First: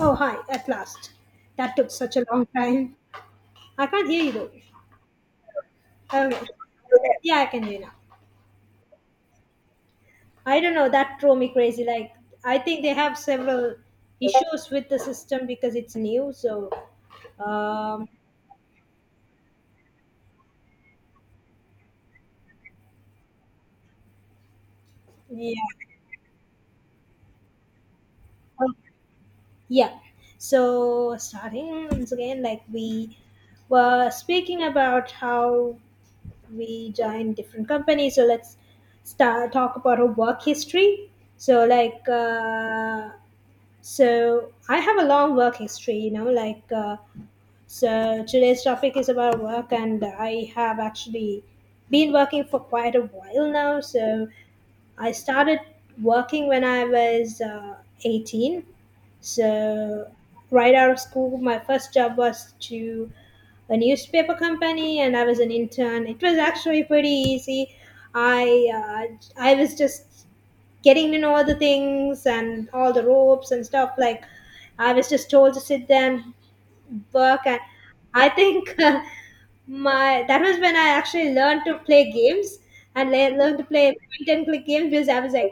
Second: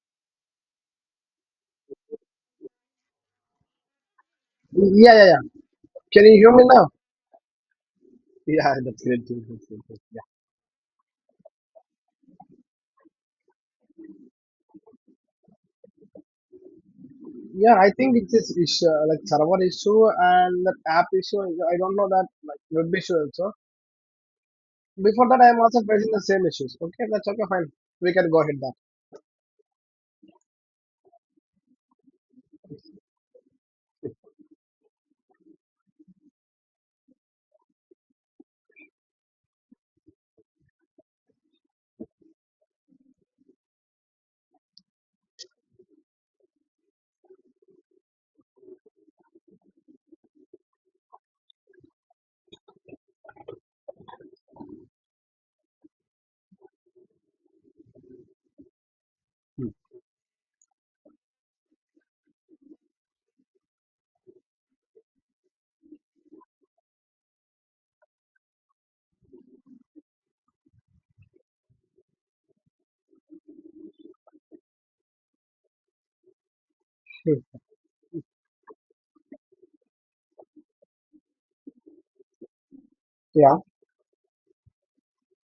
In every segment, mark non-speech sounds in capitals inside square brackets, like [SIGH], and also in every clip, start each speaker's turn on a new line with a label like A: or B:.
A: Oh, hi, at last. That took such a long time. I can't hear you though.
B: Yeah, yeah, yeah. Can you
A: Yeah,
B: hear me now?
A: yeah, I can hear you now.
B: Yeah, that's great. That's great. That's great. Yeah,
A: I don't know, that drove me crazy. Like, I think they have several issues with the system because it's new. So,
B: yeah. I
A: um,
B: think it's this issue, like server issue and that app issue. I don't know that like web issue also. Before that, I am
A: yeah.
B: also facing the same issues. Okay, that's okay. Fine, we can go ahead. That.
A: Yeah. So, starting once again, like, we were speaking about how we joined different companies. So, let's start talk about our work history. So, like, so I have a long work history, like so today's topic is about work, and I have actually been working for quite a while now. So I started working when I was 18. So, right out of school, my first job was to a newspaper company, and I was an intern. It was actually pretty easy. I I was just getting to know all the things and all the ropes and stuff. Like I was just told to sit there and work,
B: Hmm.
A: and I think [LAUGHS] my that was when I actually learned to play games and
B: Yeah.
A: learned to play point and click games because I was like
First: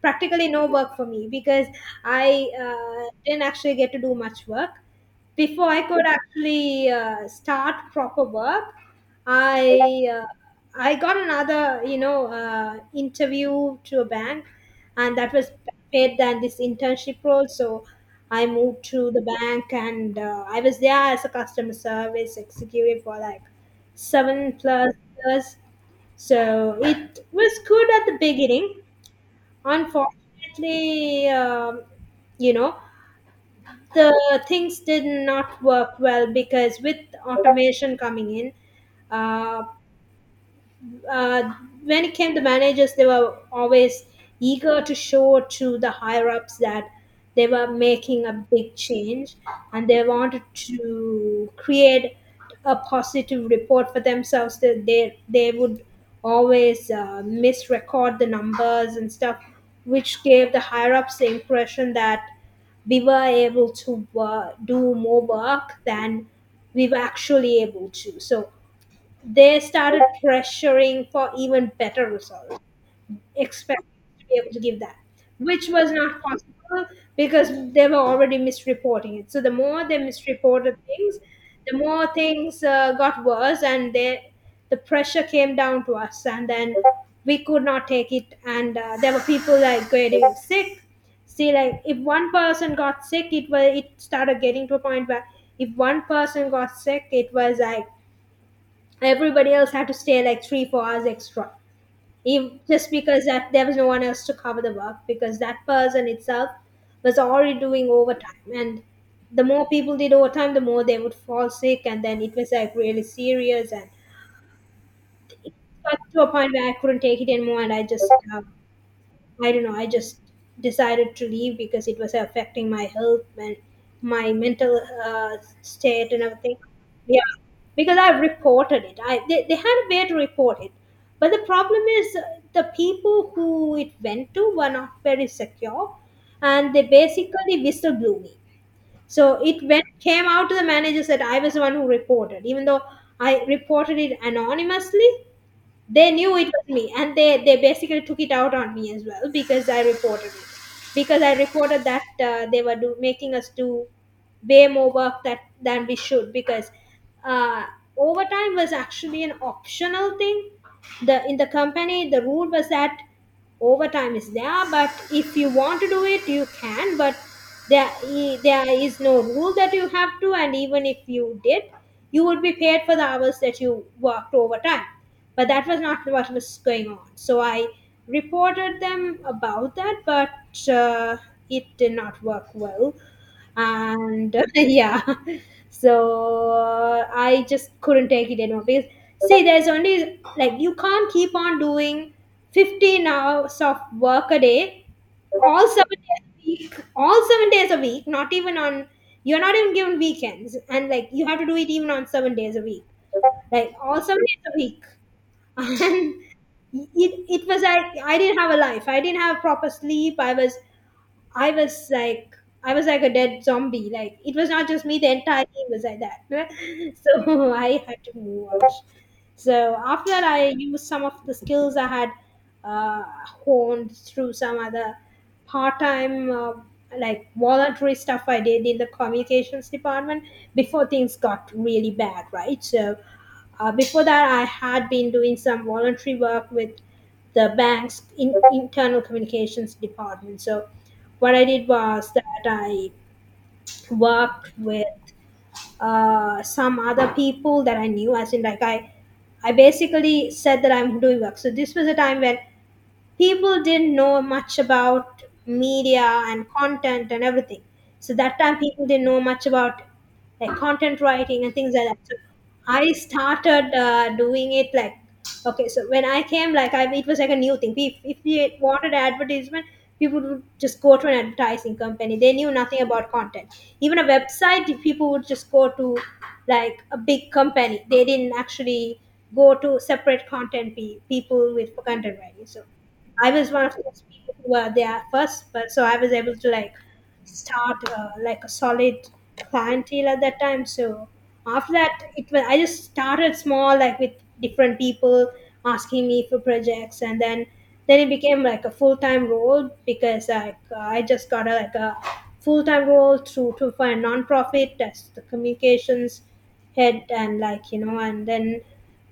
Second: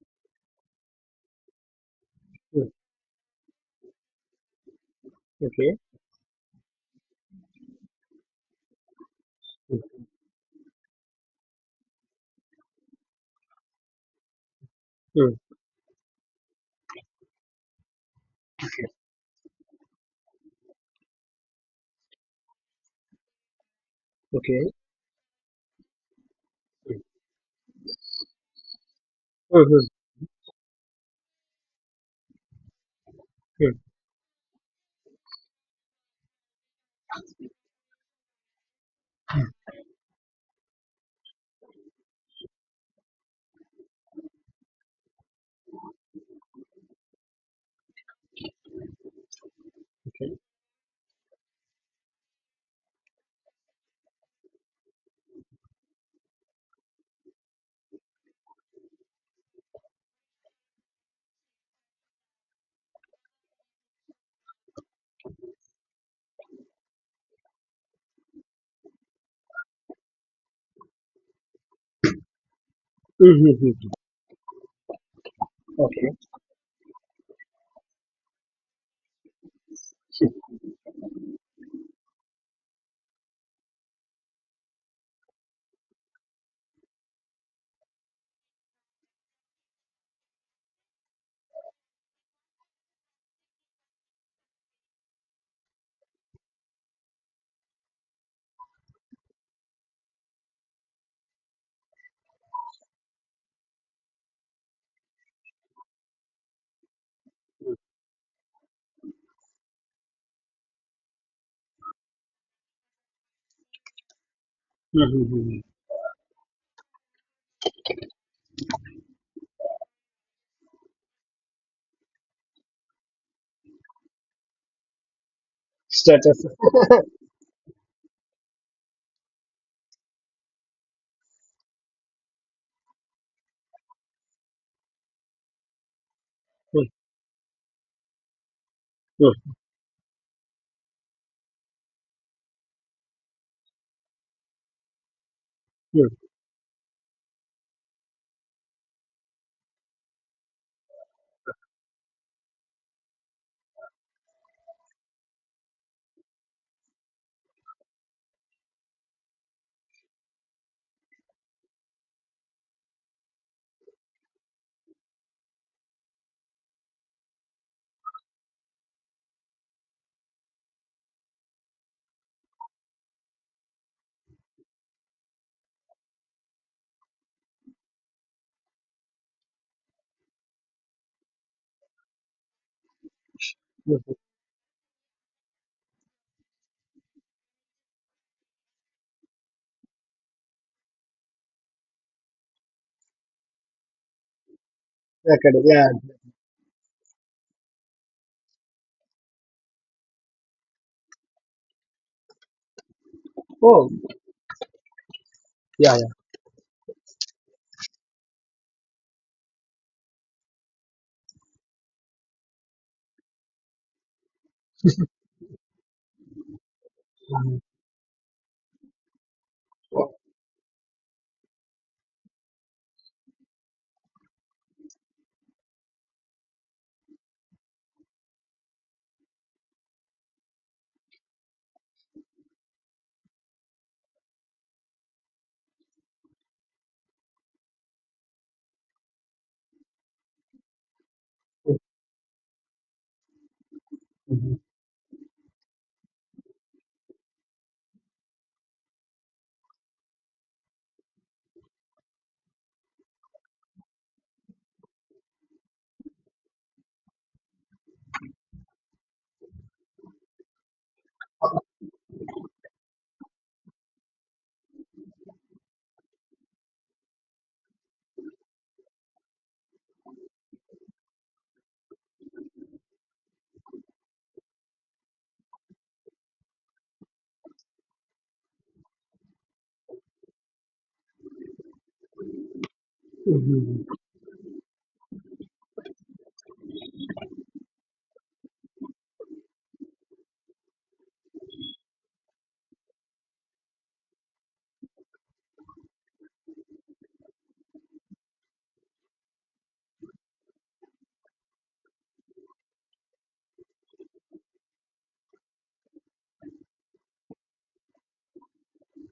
A: practically no work for me because I
B: Hmm.
A: didn't actually get to do much work before
B: Okay.
A: I could actually start proper work.
B: Hmm.
A: I uh, I got another interview to a bank, and
B: Hmm.
A: that was paid than this internship role. So I moved to the bank, and I was there as a customer service executive for like seven
B: Okay.
A: plus. So it was good at the beginning.
B: Hmm. Hmm.
A: Unfortunately, you know,
B: Hmm.
A: the things did not work well because with automation coming in, uh, uh, when it came to managers, they were always eager to show to the higher ups that they were making a big change and they
B: Okay.
A: wanted to create a positive report for themselves that they would always misrecord the numbers and stuff, which gave the higher ups the impression that we were able to do more work than we were actually able to. So they started pressuring for even better results,
B: Hmm. Hmm. Hmm.
A: expecting to be able to give that, which was
B: Okay.
A: not possible because they were already misreporting it. So the more they
B: Hmm.
A: misreported things, the more things got worse, and the pressure came down to us, and then we could not take it. And there were people like getting sick. See, like if one person got sick, it started getting to a point where if one person got sick, it was like everybody else had to stay like three, 4 hours extra, even, just because that there was no one else to cover the work because that person itself was already doing overtime, and the more people did overtime, the more they would fall sick, and then it was like really serious, and
B: Hmm. Hmm. Hmm.
A: got to a point where I couldn't take it anymore, and I just I don't know, I just decided to leave because it was affecting my health and my mental state and
B: Status.
A: everything. Yeah, because I reported it. They had a way to report it. But the problem is the people who it went to were not very secure, and they
B: Hmm.
A: basically whistle blew me. So
B: Hmm.
A: it went came out to the manager that I was the one who reported, even though I reported it anonymously.
B: Hmm.
A: They knew it was me, and they basically took it out on me as well because I reported it, because I reported that they were making us do way more work that than we should because uh, overtime was actually an optional thing. The in the company, the rule was that overtime is there, but if you want to do it, you can, but there there is no rule that you have to, and even if you did, you would be paid for the hours that you worked overtime. But that was not what was going on, so I reported them about that, but it did not work well,
B: Hmm. Hmm.
A: and [LAUGHS] yeah. So I just couldn't take it anymore, because see, there's only like you can't keep on doing 15 hours of work a day,
B: Okay.
A: all
B: Yeah.
A: 7 days a week, all 7 days a week, not even on you're not even given weekends, and like you have to do it even on 7 days a week, like
B: Oh.
A: all 7 days a week [LAUGHS]
B: Yeah. Yeah.
A: and it was like I didn't have a life, I didn't have proper sleep, I was like I was like a dead zombie. Like it was not just me, the entire team was like that [LAUGHS] so
B: Hmm.
A: I had to move out. So
B: Hmm.
A: after that I used some of the skills I had honed through some other part-time like voluntary stuff I did in the communications department before things got really bad, right? So before that, I had been doing some voluntary work with the bank's internal communications department. So, what I did was that I worked
B: Hmm.
A: with some other people that I knew, as in, like, I basically said that I'm doing work. So this was a time when people didn't know much about media and content and everything. So that time people didn't know much about like content writing and things like that. So I started doing it like okay. So when I came, like I it was like a new thing. If you wanted an advertisement, people would just go to an advertising company. They knew nothing about content. Even a website, if people would just go to like a big company. They didn't actually go to separate content people with content writing. So I was one of
B: Hmm.
A: those people who were there first, but so I was able to like start like a solid clientele at that time. So after that, it was I just started small, like with different people asking me for projects, and then it became like a full time role because like I just got like a full time role through to for a nonprofit as the communications head, and like and then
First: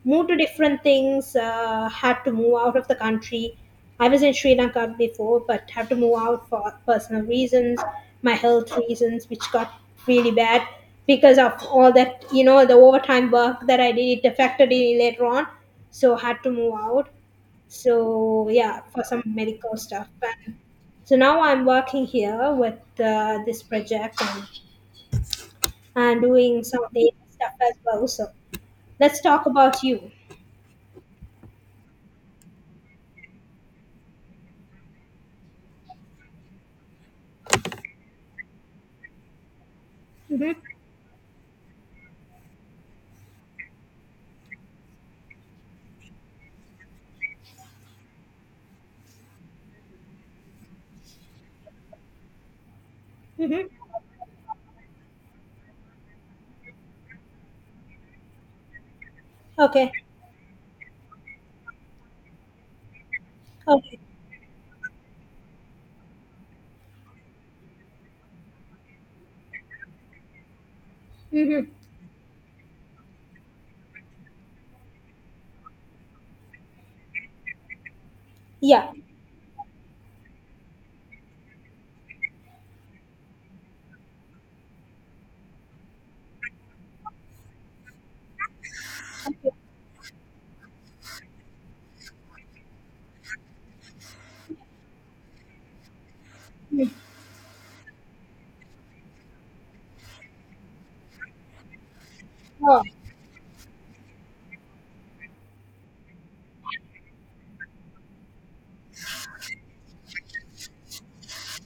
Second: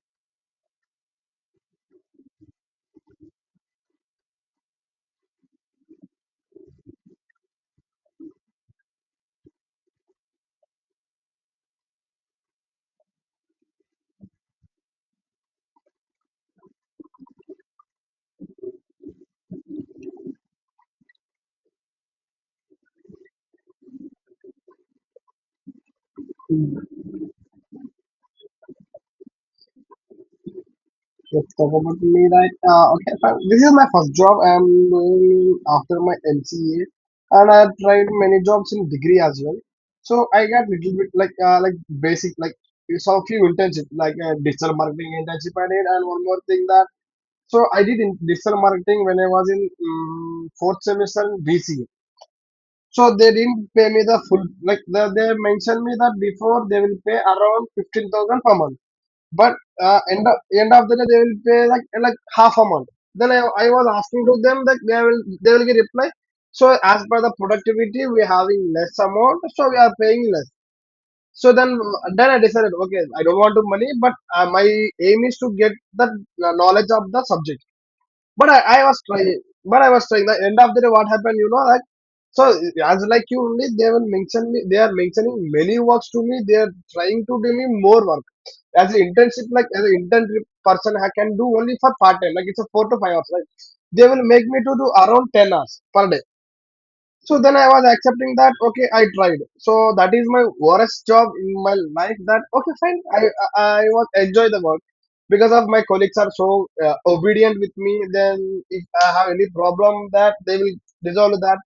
A: moved to different things, had to move out of the country. I was in Sri Lanka before, but had to move out for personal reasons, my health reasons, which got really bad because of all that, you know, the overtime work that I did, it affected me later on. So, had to move out. So, yeah, for some medical stuff. And so now I'm working here with this project, and doing some data stuff as well. So, let's talk about you.
B: It's about me right okay fine. This is my first job I'm doing after my MCA, and I tried many jobs in degree as well. So I
A: Mhm.
B: got little bit like basic like it's all few internship like digital marketing internship I did, and one more thing that, so I did in digital marketing when I was in fourth semester in BCA. So they didn't
A: Mm-hmm.
B: pay me the full like they mentioned me that before they will pay around 15,000 per month, but
A: Okay.
B: end of the day, they will pay like half amount. Then I was
A: Okay.
B: asking to them that they will get reply. So as per the productivity, we are having less amount, so we are paying less. So
A: Mm-hmm.
B: then I decided, okay, I don't want to money, but my aim is to get the knowledge of the subject, but I
A: Yeah.
B: was trying, but I was trying. The end of the day, what happened, like, so as like you only, they will mention me. They are mentioning many works to me. They are trying to do me more work as an internship
A: Okay.
B: like as an intern person. I can do only for part time, like it's a four to five hours. Like they will make me to do around 10 hours per day.
A: Mm.
B: So then I was accepting that okay, I tried. So that is my worst job in my life. That okay,
A: Oh,
B: fine. I was enjoy the work because of my colleagues are so obedient with me. Then if I have any problem, that they will resolve that.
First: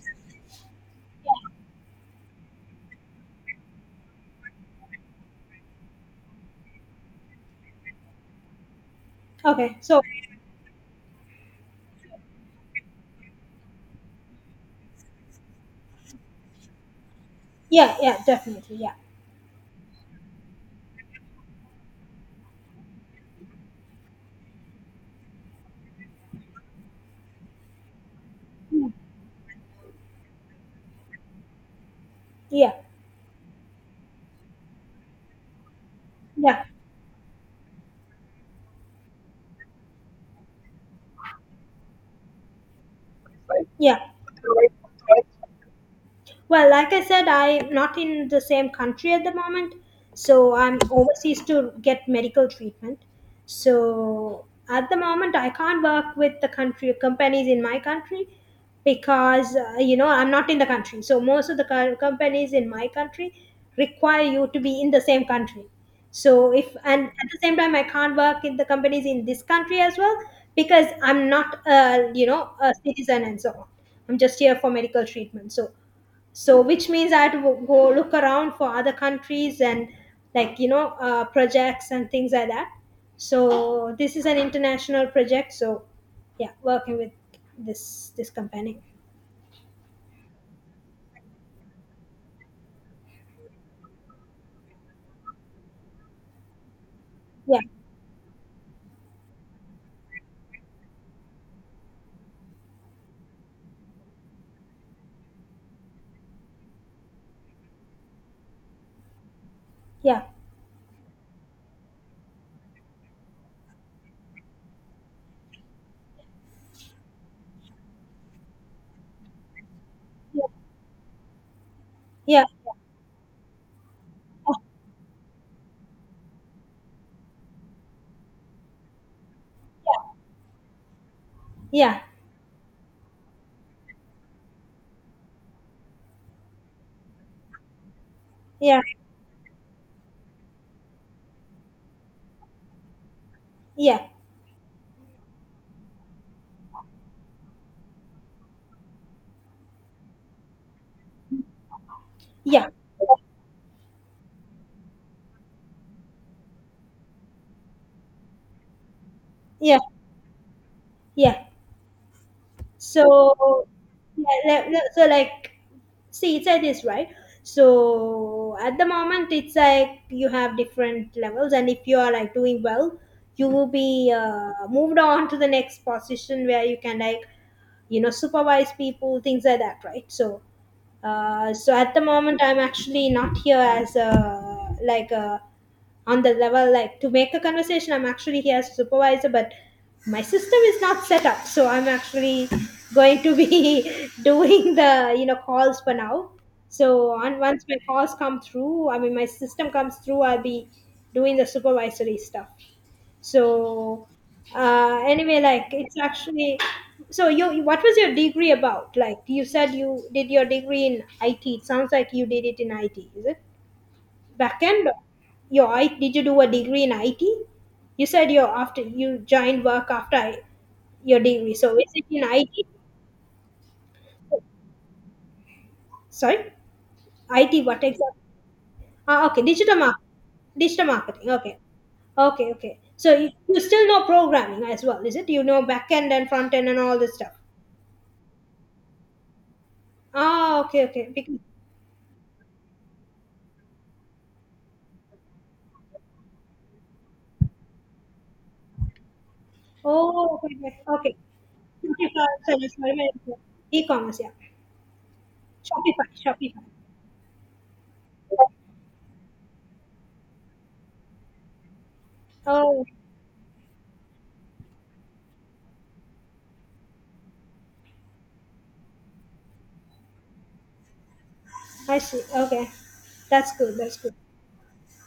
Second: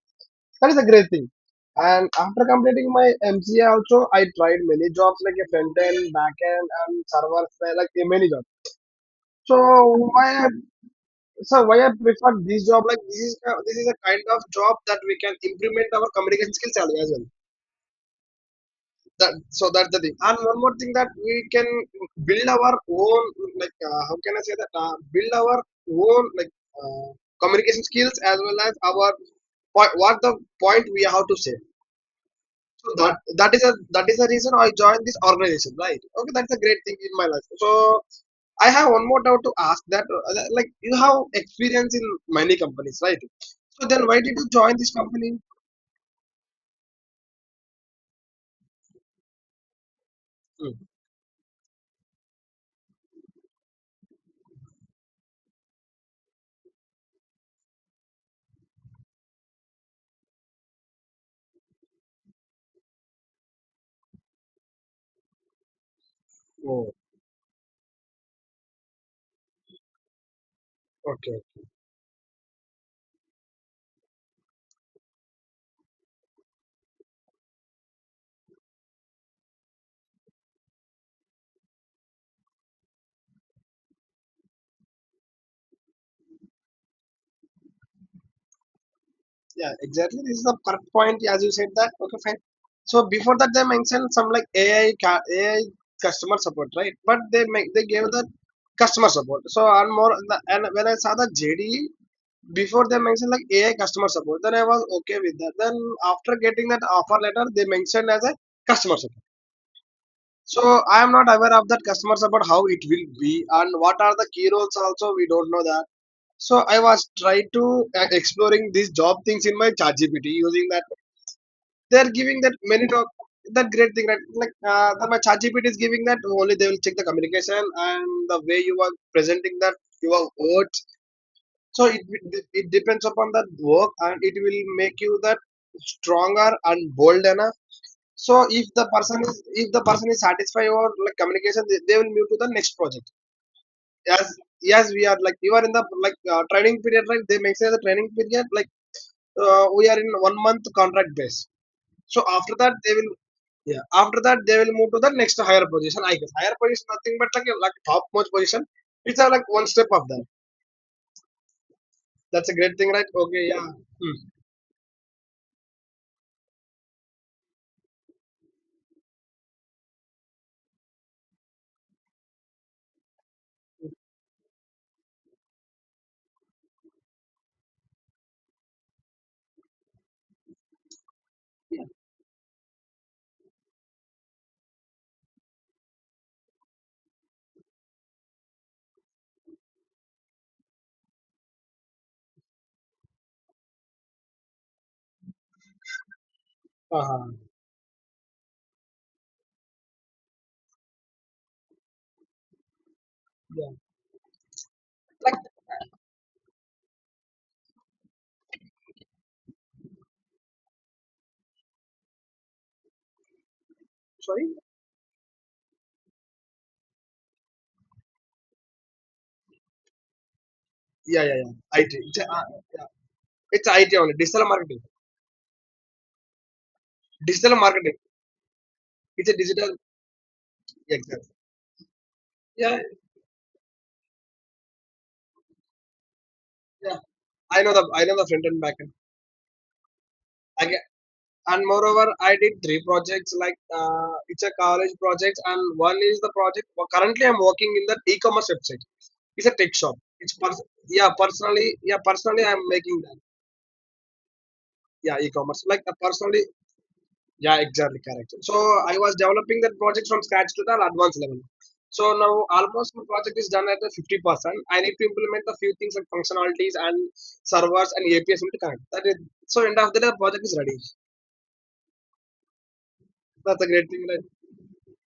B: That is a great thing. And after completing my MCA, also I tried many jobs like a front end, back end, and server side, like many jobs. So
A: okay. So,
B: why so why I prefer this job? Like this is a kind of job that we can implement our communication skills as well.
A: yeah, yeah, definitely. Yeah.
B: That so that's the thing. And one more thing that we can build our own like, how can I say that, build our own like, uh, communication skills as well as
A: Yeah.
B: our point, what the point we have to say.
A: Yeah.
B: So that is a, that is the reason I joined this organization, right? Okay, that's a
A: Yeah.
B: great thing in my life. So I have one more doubt to ask that, like, you have experience in many companies, right? So
A: Yeah.
B: then why did you join this company?
A: Well, like I said, I'm not in the same country at the moment, so
B: Mm.
A: I'm overseas to get medical treatment. So at the moment, I can't work with the country companies in my country because you know I'm not in the country. So most of the companies in my country require you to be in the same country. So if
B: Oh,
A: and at the same time, I can't work in the companies in this country as well because I'm not
B: okay.
A: a citizen and so on. I'm just here for medical treatment. So which means I had to go look around for other countries and like projects and things like that. So this is an international project. So yeah, working with this company.
B: Yeah, exactly. This is the perfect point, as you said that. Okay, fine. So before that, they mentioned some like AI customer support, right? But they
A: Yeah,
B: make they gave the customer support. So and more, and when I saw the JD, before they mentioned like AI customer support, then I was okay with that. Then after getting that offer letter, they mentioned as a customer support.
A: yeah,
B: So I am not aware of that customers about how it will be, and what are the key roles also we don't know that. So I was trying to exploring these job things in my ChatGPT using that. They are giving
A: yeah,
B: that many job, that great thing, right? That my ChatGPT is giving that only. They will check the communication and the way you are presenting that your words. So it
A: yeah,
B: it depends upon that work, and it will make you that stronger and bolder. So if
A: yeah,
B: the
A: yeah,
B: person is if the person is satisfied or like communication, they will move to the next project.
A: yeah,
B: As yes, we are like, you are in the like training period, right? They make say the training period like, we are in one month contract base. So after
A: yeah,
B: that they will, yeah, after that they will move to the next higher position. I guess higher position nothing but like like top most position. Like one
A: yeah,
B: step of that.
A: yeah.
B: That's a great thing, right? Okay,
A: So
B: yeah. Hmm.
A: yeah, like see it's like this, right? So at the moment it's like you have different levels, and if you are like doing well, you will be moved on to the next position where you can like supervise people, things like that, right? So at the moment I'm actually not here as a on the level like to make a conversation. I'm actually here as a supervisor, but my system is not set up, so I'm actually going to be [LAUGHS] doing the calls for now. So
B: Uh-huh.
A: on once my calls come through, I mean my system comes through, I'll be doing the supervisory stuff.
B: Yeah.
A: So anyway,
B: Like
A: like it's actually, so you what was your degree about? Like, you said you did your degree in it, it sounds like you did it in it, is it
B: sorry.
A: backend? Your- I did you do a degree in IT? You said you after you joined work, your
B: Yeah, yeah, yeah.
A: degree. So
B: IT.
A: is it
B: It's,
A: in IT?
B: yeah. It's IT only. Digital marketing.
A: Sorry,
B: Digital
A: IT what
B: marketing.
A: exactly? Ah,
B: It's a
A: okay,
B: digital,
A: digital marketing.
B: exactly.
A: Okay, okay,
B: Yeah,
A: okay. So you still know programming as well, is it? You know backend and front end and
B: yeah.
A: all this stuff.
B: I know the front and back end.
A: Ah,
B: I get,
A: okay, okay. Because,
B: and moreover, I did 3 projects. Like it's a college project, and one is the project. Well, currently, I'm working in the e-commerce website. It's a tech shop.
A: oh, okay, okay,
B: Yeah,
A: okay.
B: personally, yeah,
A: Shopify,
B: personally I'm
A: sorry, sorry,
B: making that,
A: my— e-commerce, yeah.
B: yeah, e-commerce, like,
A: Shopify,
B: personally.
A: Shopify.
B: Yeah, exactly correct. So I was developing that project from scratch to the advanced level. So now
A: Oh,
B: almost the project is done at the 50%. I need to implement a few things like functionalities and servers and APIs will connect. That is, so end of the day, the project is ready.
A: I see. Okay. That's
B: That's a
A: good.
B: great
A: That's
B: thing.
A: good.
B: Like,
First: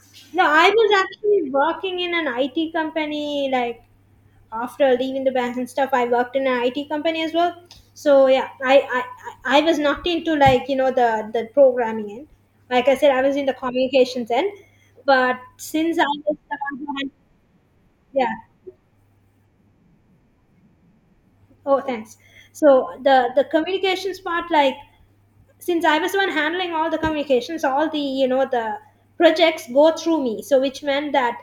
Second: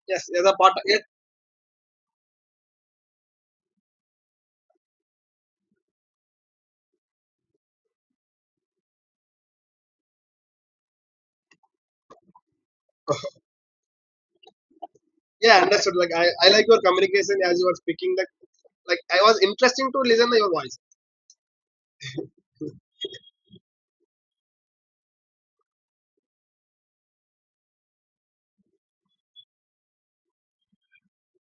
B: yes,
A: No,
B: as a
A: I
B: part. Yeah,
A: was actually working in an IT company, like after leaving the bank and stuff. I worked in an IT company as well. So yeah, I was not into, like, you know, the programming end. Like I said, I was in the communications end. But
B: yeah, understood.
A: since I
B: Like
A: was
B: I
A: the
B: like
A: one
B: your
A: who had—
B: communication as you were speaking.
A: yeah.
B: Like I was interesting to listen to your voice.
A: Oh, thanks. So the communications part, like since I was the one handling all the communications, all the, the projects go through me. So which meant that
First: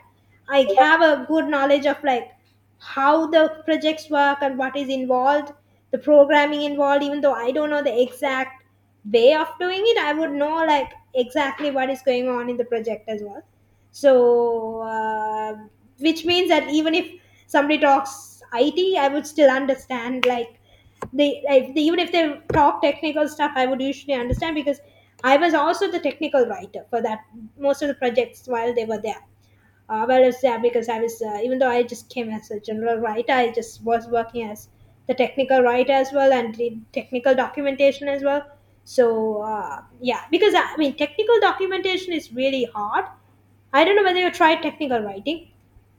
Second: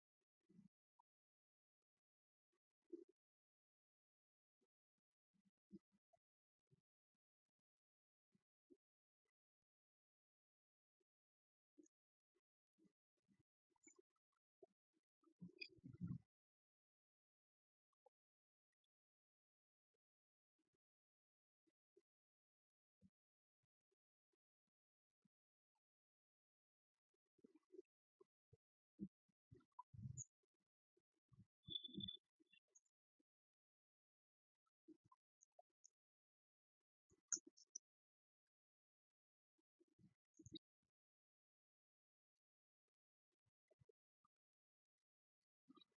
A: I have a good knowledge of like how the projects work and what is involved, the programming involved. Even though I don't know the exact way of doing it, I would know like exactly what is going on in the project as well. So which means that even if somebody talks IT, I would still understand, like they, if they, even if they talk technical stuff, I would usually understand because I was also the technical writer for that, most of the projects while they were there, while I was there, because I was, even though I just came as a general writer, I just was working as the technical writer as well, and did technical documentation as well. So yeah, because I mean technical documentation is really hard. I don't know whether you tried technical writing.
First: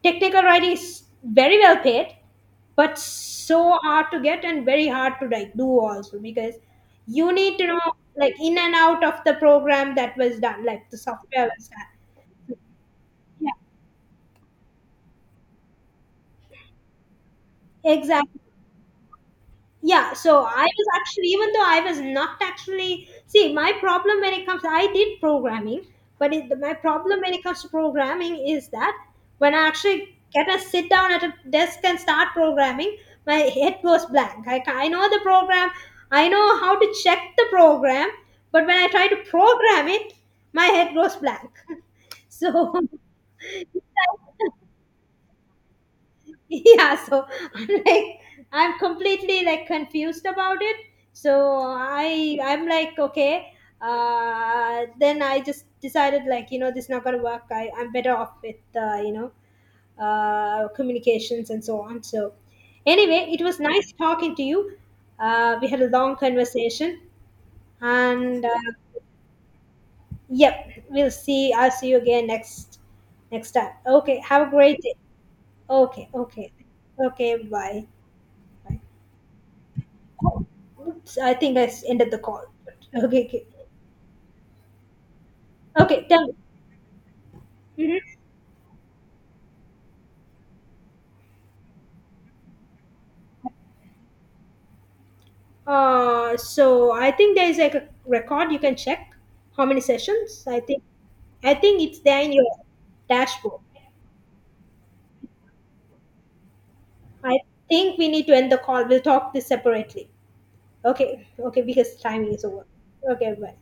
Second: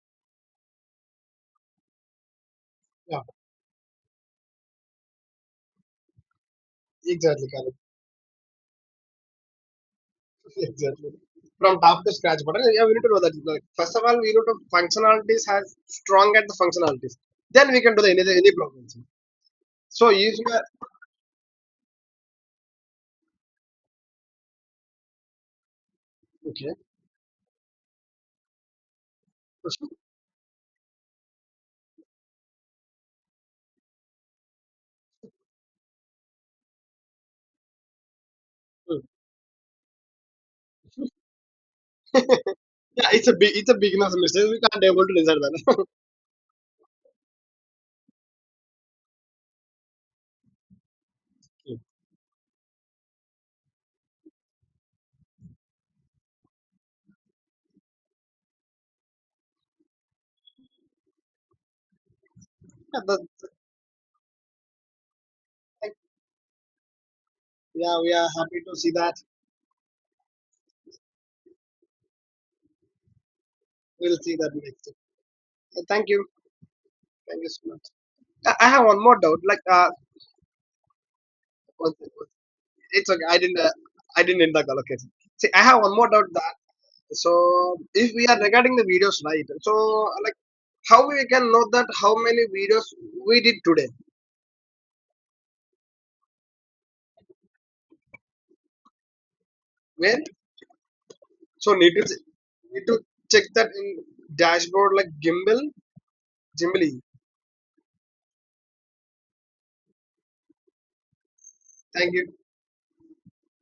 A: Technical writing is very well paid, but
B: Yeah,
A: so hard to get, and very hard to like do also, because you
B: exactly
A: need to
B: correct.
A: know like in and out of the program that was done, like the
B: Exactly.
A: software was
B: From
A: done.
B: top to scratch, but yeah, we need to know that. Like, first of all, we need to functionalities has strong at the functionalities. Then we
A: Yeah,
B: can do the any
A: exactly.
B: any problems. So
A: Yeah,
B: if you
A: so
B: are
A: I was actually, even though I was not actually, see, my problem when it comes, I did programming, but it,
B: okay,
A: my
B: [LAUGHS]
A: problem when it comes to programming is that when I actually get a sit down at a desk and start programming, my head goes blank. I, I know the program, I know how to check the program, but when I try to program it, my head goes blank. [LAUGHS] So
B: yeah, it's a big, it's a beginner's mistake.
A: [LAUGHS]
B: We can't able to resolve that. [LAUGHS]
A: [LAUGHS] yeah, so I'm like, I'm completely like confused about it. So
B: Okay.
A: I'm like, okay, then I just decided like, you know, this is not gonna work. I'm better off with you know, communications and so on. So
B: Yeah, but,
A: anyway, it was nice talking to you. We had a
B: like,
A: long conversation,
B: yeah, we are
A: and
B: happy to see that.
A: yep, we'll see I'll see you again next next time.
B: We'll
A: Okay,
B: see
A: have
B: that
A: a great
B: next time.
A: day.
B: Thank
A: Okay,
B: you.
A: okay, okay,
B: Thank you so much.
A: bye.
B: I
A: Bye.
B: have one more doubt. Like,
A: Oops, I think I
B: one-
A: ended the call.
B: it's
A: Okay,
B: okay. I
A: okay,
B: didn't. I didn't end the call. Okay. See, I have one
A: okay.
B: more
A: Tell
B: doubt.
A: me.
B: So if
A: Mhm.
B: we are regarding the videos, right? So like how we can know that how many videos we did today
A: So I think there is like a record you can check how many
B: when?
A: sessions. I think, I
B: So
A: think
B: need
A: it's
B: to
A: there in your
B: need to check
A: dashboard.
B: that in dashboard like gimbal, gimbly.
A: I think we need to end the call. We'll talk this separately. Okay, okay, because
B: Thank you.
A: timing is over. Okay, bye.